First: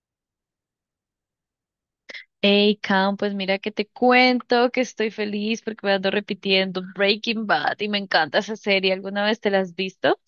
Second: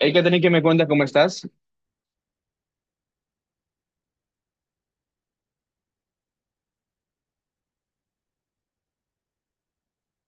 Hay que tener que me cuentas cómo estás. Hey, Cam, pues mira que te cuento que estoy feliz porque me ando repitiendo Breaking Bad y me encanta esa serie. ¿Alguna vez te la has visto?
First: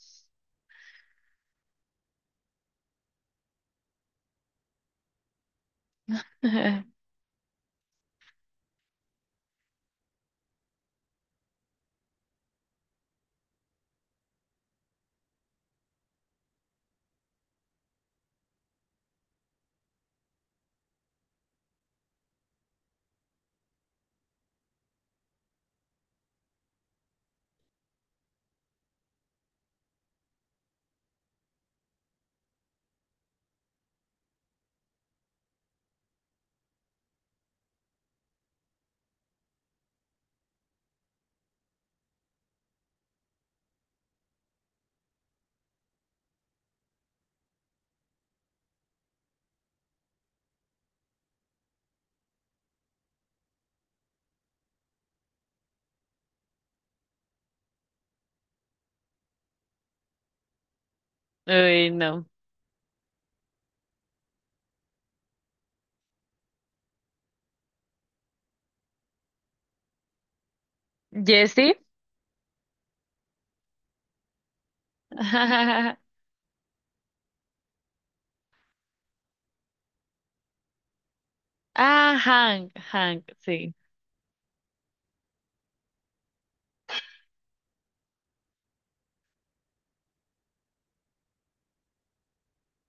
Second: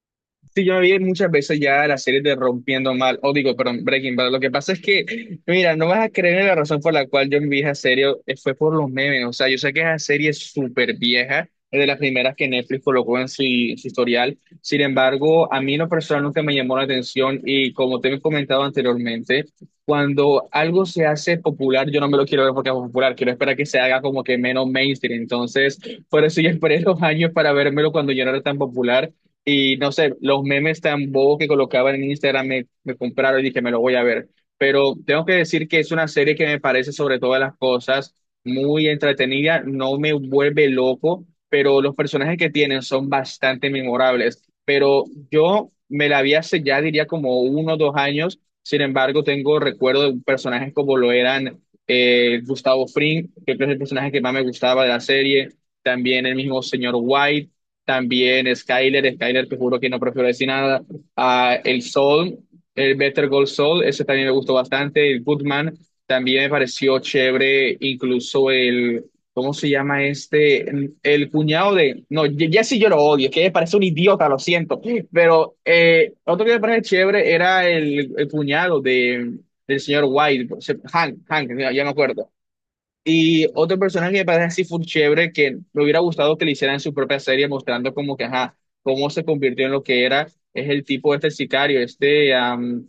Sí, yo me vi muchas veces ya la serie de Rompiendo Mal, o digo, perdón, Breaking Bad. Lo que pasa es que, mira, no vas a creer en la razón por la cual yo me vi esa serie, fue por los memes. O sea, yo sé que esa serie es súper vieja, es de las primeras que Netflix colocó en su historial. Sin embargo, a mí en lo personal nunca me llamó la atención y, como te he comentado anteriormente, cuando algo se hace popular, yo no me lo quiero ver porque es popular, quiero esperar que se haga como que menos mainstream. Entonces, por eso yo esperé los años para vérmelo cuando yo no era tan popular. Y no sé, los memes tan bobos que colocaban en Instagram me compraron y dije, me lo voy a ver. Pero tengo que decir que es una serie que me parece, sobre todas las cosas, muy entretenida. No me vuelve loco, pero los personajes que tienen son bastante memorables. Pero yo me la vi hace ya, diría, como uno o dos años. Sin embargo, tengo recuerdo de personajes como lo eran Gustavo Fring, que creo que es el personaje que más me gustaba de la serie, también el mismo señor White, también Skyler. Skyler, te juro que no prefiero decir nada. Ah, el Uy, no. Sol, el Better Gold Sol, ese también me gustó bastante. El Goodman también me pareció chévere. Incluso el, ¿cómo se llama este? El cuñado ¿Jesse? de. No, Jesse, yo lo odio, que me parece un idiota, lo siento. Pero otro que me parece chévere era el cuñado de, del señor White, Hank. Hank, ya me Ah, acuerdo. Hank, Hank, Y sí. otro personaje que me parece así full chévere, que me hubiera gustado que le hicieran su propia serie mostrando como que, ajá, cómo se convirtió en lo que era, es el tipo este, el sicario, este, am,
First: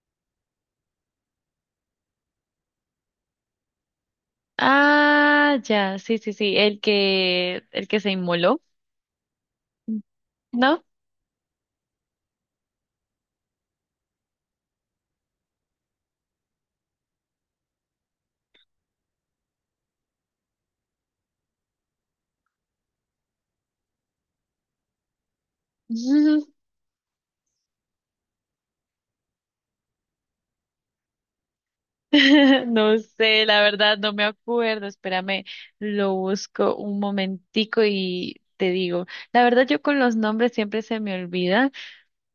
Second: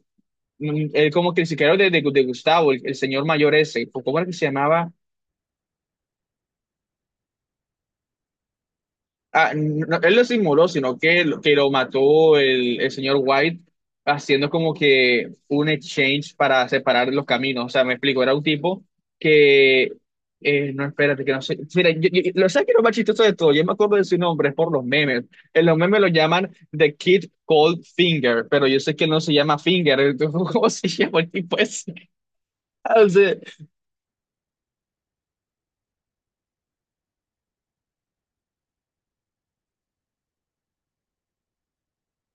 mm, el como que el sicario de Gustavo, el señor mayor ese, ¿cómo era que se llamaba? Ah, ya, sí, sí, sí, el que se inmoló, Ah, no, él lo simuló, ¿no? sino que, que lo mató el señor White haciendo como que un exchange para separar los caminos. O sea, me explico, era un tipo que... no, espérate, que no sé. Mira, lo sabes que lo más chistoso de todo, yo me acuerdo de su nombre es por los memes. En los memes lo llaman The Kid Cold Finger, pero yo sé que no se llama Finger, entonces, ¿cómo se llama el tipo ese? No sé, la verdad, no me acuerdo. Espérame, lo busco un momentico y te digo. La verdad, yo con los nombres siempre se me olvida.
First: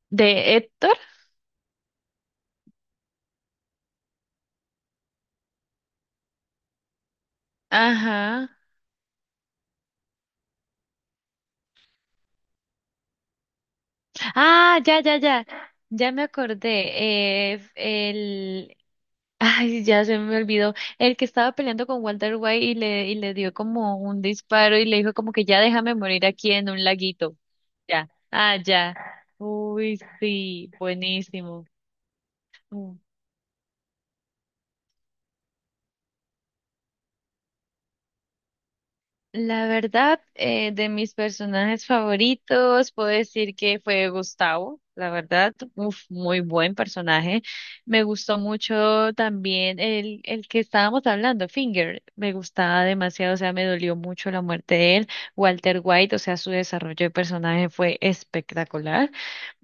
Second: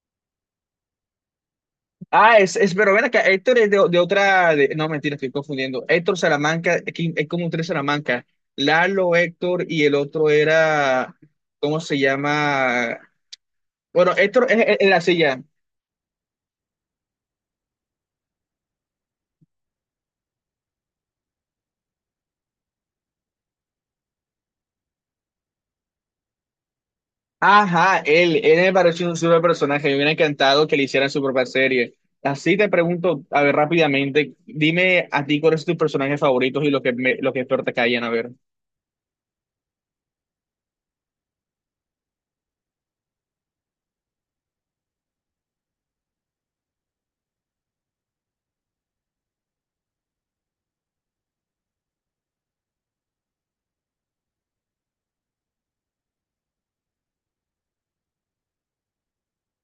¿De Héctor? Ah, pero ven acá, Héctor es de otra, no, mentira, estoy confundiendo. Héctor Salamanca, aquí hay como tres Salamanca. Ajá. Lalo, Héctor y el otro era, ¿cómo se llama? Bueno, Héctor Ah, es ya, la ya, silla. ya. Ya me acordé. Ay, ya se me olvidó. El que estaba peleando con Walter White y le dio como un disparo y le dijo como que ya déjame morir aquí en un laguito. Ajá, Ya. él, Ah, él me ya. pareció un super personaje, me Uy, hubiera encantado sí. que le hicieran su propia Buenísimo. serie. Así te pregunto, a ver, rápidamente, dime a ti cuáles son tus personajes favoritos y los que, los que peor te caían, a ver. La verdad, de mis personajes favoritos, puedo decir que fue Gustavo, la verdad, uf, muy buen personaje. Me gustó mucho también el que estábamos hablando, Finger, me gustaba demasiado, o sea, me dolió mucho la muerte de él. Walter White, o sea, su desarrollo de personaje fue espectacular.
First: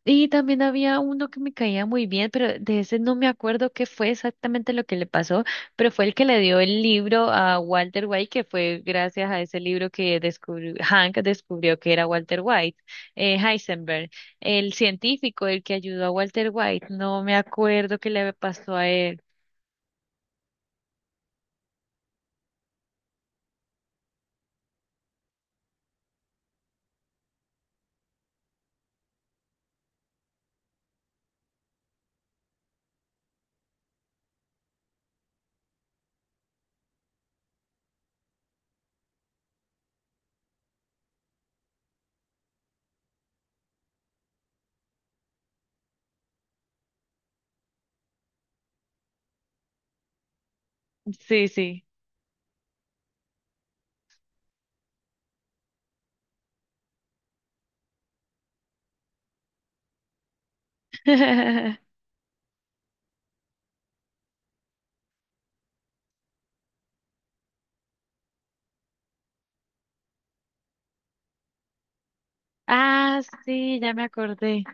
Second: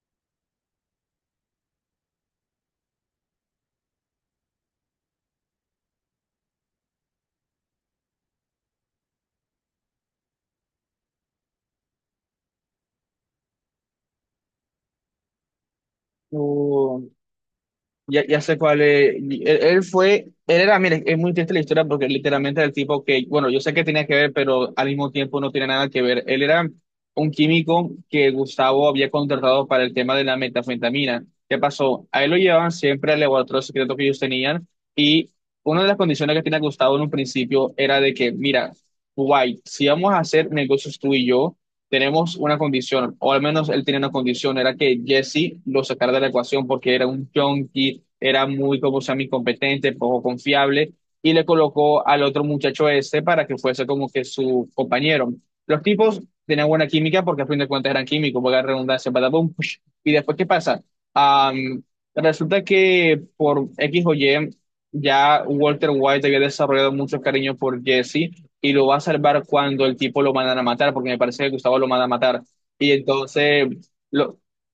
Y también había uno que me caía muy bien, pero de ese no me acuerdo qué fue exactamente lo que le pasó, pero fue el que le dio el libro a Walter White, que fue gracias a ese libro que descubrió, Hank descubrió que era Walter White, Heisenberg, el científico, el que ayudó a Walter White. No me acuerdo qué Ya, le ya sé pasó cuál a es. él. Él fue, él era, mire, es muy triste la historia porque literalmente era el tipo que, bueno, yo sé que tenía que ver, pero al mismo tiempo no tiene nada que ver. Él era un químico que Gustavo había contratado para el tema de la metanfetamina. ¿Qué pasó? A él lo llevaban siempre al laboratorio secreto que ellos tenían y una de las condiciones que tenía Gustavo en un principio era de que, mira, White, si vamos a hacer negocios tú y yo, tenemos una condición, o al menos él tenía una condición, era que Jesse lo sacara de la ecuación porque era un junkie, era muy, como se llama, incompetente, poco confiable, y le Sí, sí. colocó al otro muchacho ese para que fuese como que su compañero. Los tipos tenían buena química porque a fin de cuentas eran químicos, porque la redundancia, badabum, push. Y después, ¿qué pasa? Am, resulta que por X o Y, ya Walter White había desarrollado mucho cariño por Jesse y lo va a salvar cuando el tipo lo mandan a matar, porque me parece que Gustavo lo manda a matar. Y Ah, entonces, sí, ya me lo, acordé.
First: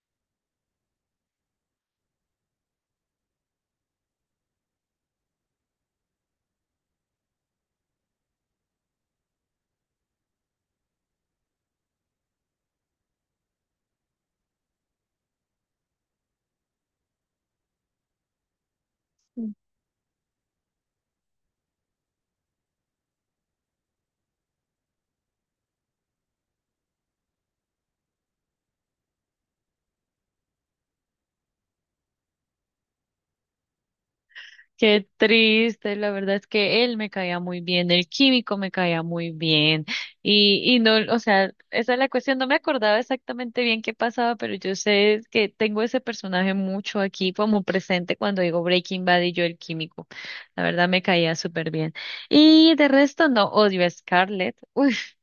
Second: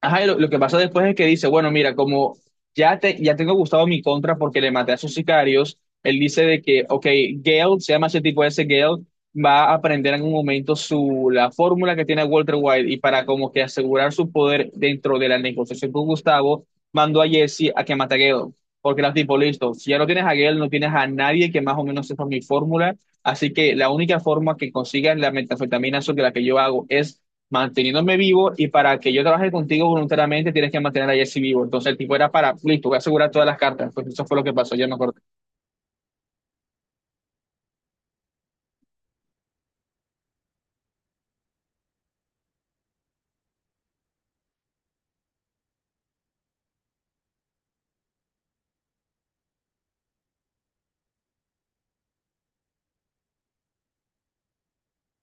ajá, lo que pasa después es que dice, bueno, mira, como ya tengo Gustavo mi contra porque le maté a sus sicarios, él dice de que, ok, Gale, se llama ese tipo ese, Gale va a aprender en un momento la fórmula que tiene Walter White, y para como que asegurar su poder dentro de la negociación con Gustavo, mandó a Jesse a que mate a Gale, porque era tipo, listo, si ya no tienes a Gale, no tienes a nadie que más o menos sepa mi fórmula, así que la única forma que consigas la metanfetamina sobre la que yo hago es manteniéndome vivo, y para que yo trabaje contigo voluntariamente tienes que mantener a Jesse vivo. Entonces el tipo era para, listo, voy a asegurar todas las cartas. Pues eso fue lo que pasó, yo no Qué acuerdo. triste, la verdad es que él me caía muy bien, el químico me caía muy bien y no, o sea, esa es la cuestión, no me acordaba exactamente bien qué pasaba, pero yo sé que tengo ese personaje mucho aquí como presente cuando digo Breaking Bad y yo el químico, la verdad me caía súper bien. Y de resto no, odio a Scarlett.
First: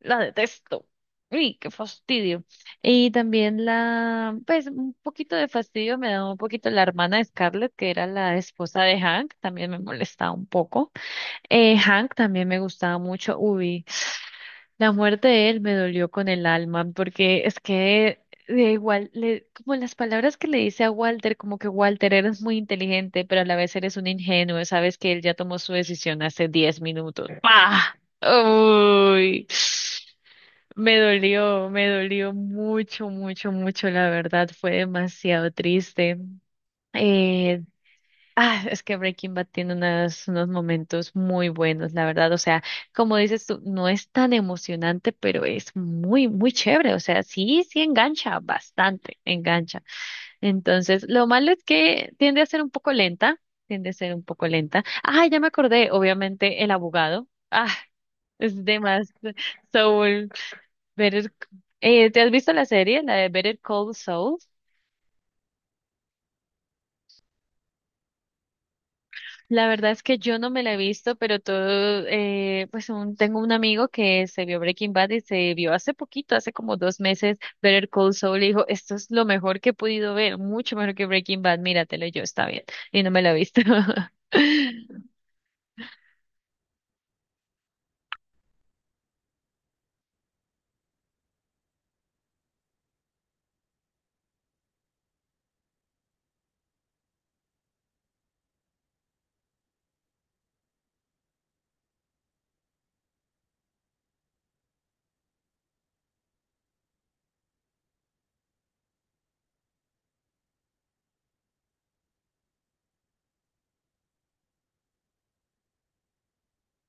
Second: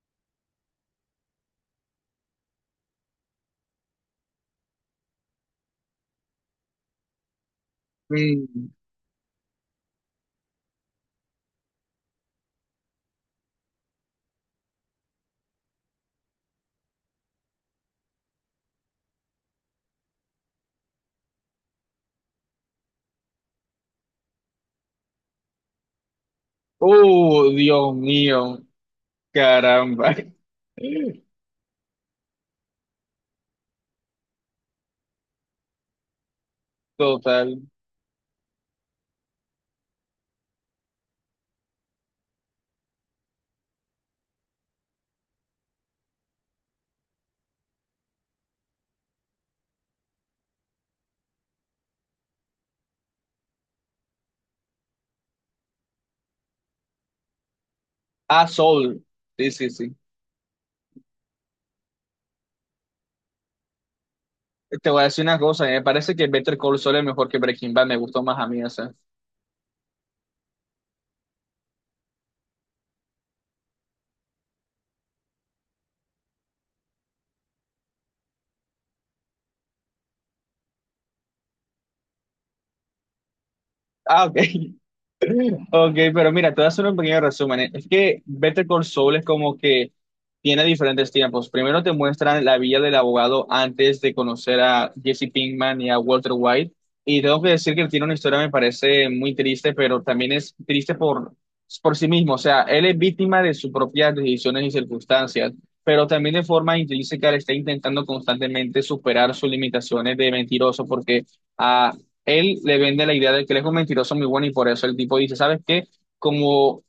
La detesto. Uy, qué fastidio. Y también pues un poquito de fastidio me da un poquito la hermana de Scarlett, que era la Mm. esposa de Hank, también me molestaba un poco. Hank también me gustaba mucho. Uy, la muerte de él me dolió con el alma, porque es que de igual, como las palabras que le dice a Walter, como que Walter eres muy inteligente, pero a la vez eres un ingenuo, sabes que él ya tomó su decisión hace 10 minutos. Oh, Dios ¡Pah! mío, Uy. caramba. Me dolió mucho, mucho, mucho, la verdad, fue demasiado triste. Total. Eh, es que Breaking Bad tiene unos momentos muy buenos, la verdad, o sea, como dices tú, no es tan emocionante, pero es muy, muy chévere, o sea, sí, sí engancha bastante, engancha. Entonces, lo malo es que tiende a ser un poco lenta. Ah, ya me acordé, obviamente, el abogado. Ah, Ah, es Sol. demasiado. Sí, sí, sí. so Better, ¿Te has visto la serie, la de Better Call Saul? Te voy a decir una cosa, me parece que Better Call Saul es mejor que Breaking Bad, me gustó más a mí, o sea. La verdad es que yo no me la he visto, pero todo, tengo un amigo que se vio Breaking Bad y se vio hace poquito, hace como dos meses, Better Call Saul, y dijo, esto es lo mejor que he podido ver, mucho mejor que Breaking Bad, míratelo, y yo, está bien, y no me la he visto. Ah, ok. Ok, pero mira, te voy a hacer un pequeño resumen, ¿eh? Es que Better Call Saul es como que tiene diferentes tiempos. Primero te muestran la vida del abogado antes de conocer a Jesse Pinkman y a Walter White. Y tengo que decir que tiene una historia, me parece muy triste, pero también es triste por sí mismo. O sea, él es víctima de sus propias decisiones y circunstancias, pero también de forma intrínseca le está intentando constantemente superar sus limitaciones de mentiroso porque... ah, él le vende la idea de que él es un mentiroso muy bueno y por eso el tipo dice, ¿sabes qué? Como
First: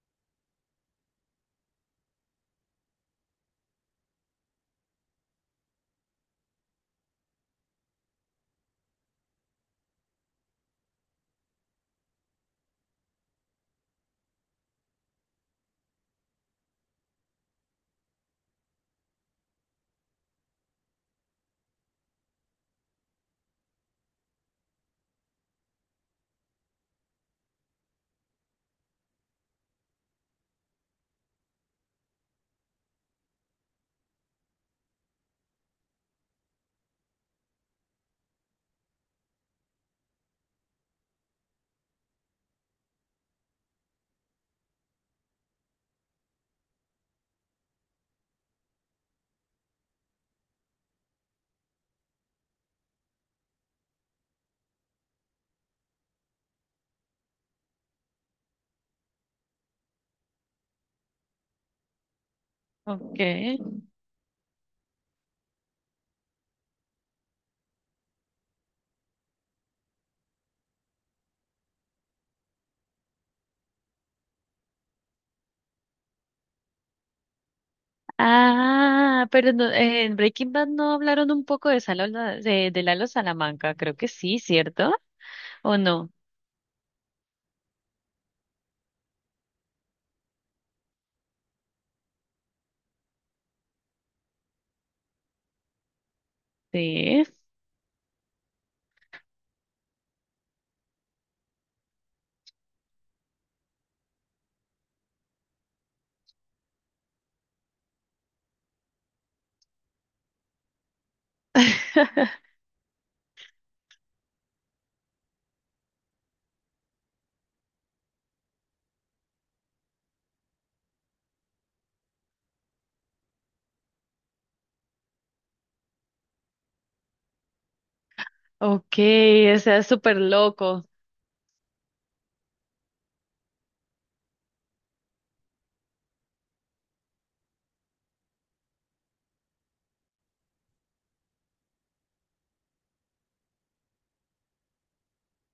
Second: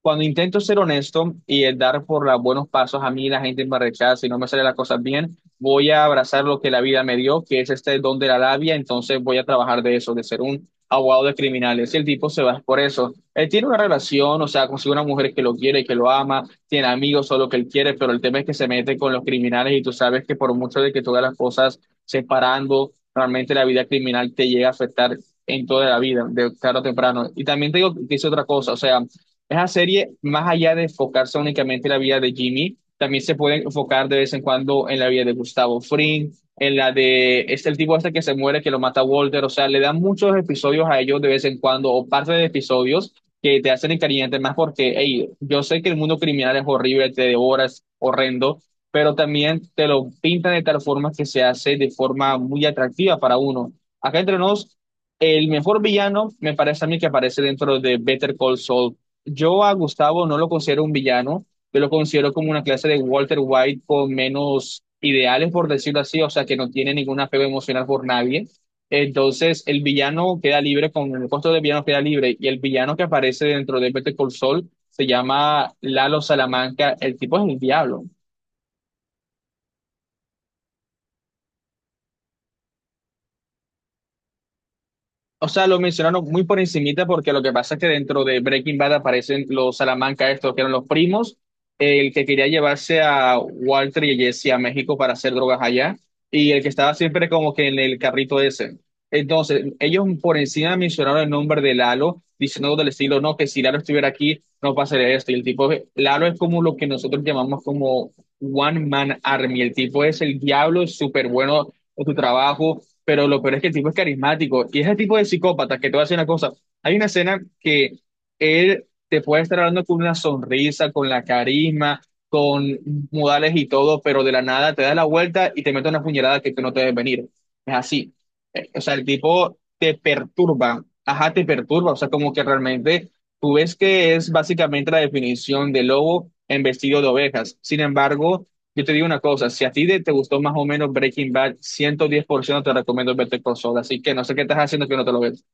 cuando intento ser honesto y el dar por los buenos pasos, a mí la gente me rechaza y no me salen las cosas bien. Voy a abrazar lo que la vida me dio, que es este don de la labia, entonces voy a trabajar de eso, de ser un abogado de criminales. Y el tipo se va por eso. Él tiene una relación, o sea, consigue una mujer que lo quiere y que lo ama, tiene amigos o lo que él quiere, pero el tema es que se mete con los criminales y tú sabes que por mucho de que tú hagas las cosas separando, realmente la vida criminal te llega a afectar en toda la vida, de tarde o temprano. Y también te digo que hice otra cosa, o sea, esa serie, más allá de enfocarse únicamente en la vida de Jimmy, también se puede enfocar de vez en cuando en la vida de Gustavo Fring, en la de este el tipo este que se muere, que lo mata Walter, o sea, le dan muchos episodios a ellos de vez en cuando, o parte de episodios que te hacen encariñarte más porque, hey, yo sé que el mundo criminal es horrible, te devora, es horrendo, pero también te lo pintan de tal forma que se hace de forma muy atractiva para uno. Acá entre nos, el mejor villano me parece a mí que aparece dentro de Better Call Saul. Yo a Gustavo no lo considero un villano, yo lo considero como una clase de Ok. Walter White con menos ideales, por decirlo así, o sea, que no tiene ningún apego emocional por nadie. Entonces, el villano queda libre, con el costo de villano queda libre, y el villano que aparece dentro de Better Call Saul se llama Lalo Salamanca, el tipo es el diablo. Ah, en Breaking Bad no hablaron un poco de, de Lalo Salamanca, creo que sí, ¿cierto? O sea, ¿O lo no? mencionaron muy por encimita porque lo que pasa es que dentro de Breaking Bad aparecen los Salamanca estos que eran los primos, el que quería llevarse a Walter y Jesse a México para hacer drogas allá y el que estaba Sí. siempre como que en el carrito ese. Entonces, ellos por encima mencionaron el nombre de Lalo, diciendo del estilo, no, que si Lalo estuviera aquí, no pasaría esto. Y el tipo, Lalo es como lo que nosotros llamamos como One Man Army. El tipo es el diablo, es súper bueno en su trabajo, pero lo peor es que el tipo es carismático y es el tipo de psicópata que, te voy a decir una cosa. Hay una escena que él te puede estar hablando con una sonrisa, con la carisma, con modales y todo, pero de la nada te da la vuelta y te mete una puñalada que tú no te debes venir. Es así. O Ok, sea, el tipo o sea, te súper perturba, loco. ajá, te perturba, o sea, como que realmente tú ves que es básicamente la definición de lobo en vestido de ovejas. Sin embargo, yo te digo una cosa, si a ti te gustó más o menos Breaking Bad, 110% te recomiendo verte por Saul, así que no sé qué estás haciendo que no te lo ves.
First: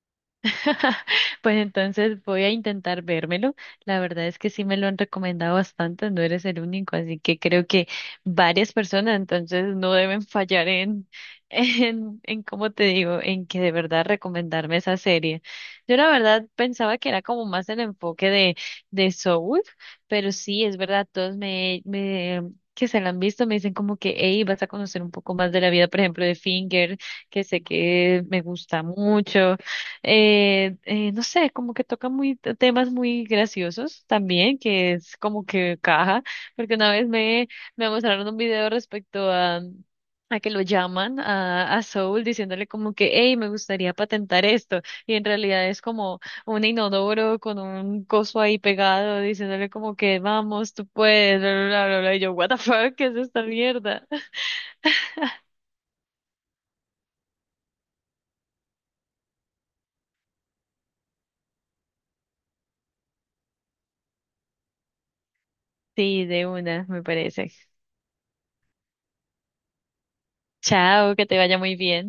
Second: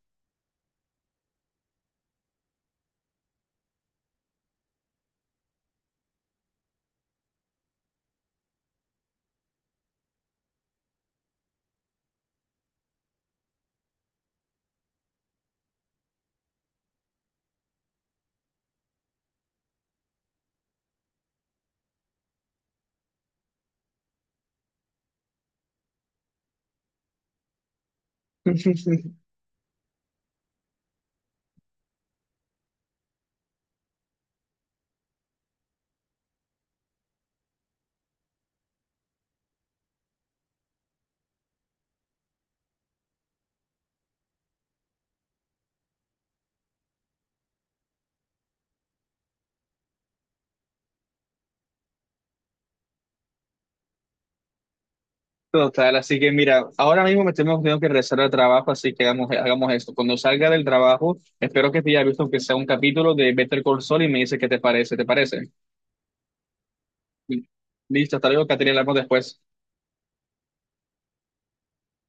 Pues entonces voy a intentar vérmelo. La verdad es que sí me lo han recomendado bastante, no eres el único, así que creo que varias personas entonces no deben fallar en, en cómo te digo, en que de verdad recomendarme esa serie. Yo la verdad pensaba que era como más el enfoque de Soul, pero sí, es verdad, todos me, me que se la han visto, me dicen como que, hey, vas a conocer un poco más de la vida, por ejemplo, de Finger, que sé que me gusta mucho no sé, como que toca muy temas muy graciosos también, que es como que caja, porque una vez me mostraron un video respecto a que lo llaman a Soul diciéndole como que, hey, me gustaría patentar esto, y en realidad es como un inodoro con un coso ahí pegado diciéndole como que, vamos, tú puedes, bla, bla, bla, bla, bla, y yo, what the fuck, ¿qué es esta mierda? Total, así que mira, ahora mismo me tengo que regresar al trabajo, así que hagamos esto. Cuando salga del trabajo, espero que te haya visto aunque sea un capítulo de Better Call Saul y me dice qué te parece, ¿te parece? Sí, de una, me parece. Listo, hasta luego, Caterina, hablamos después. Chao, que te vaya muy bien.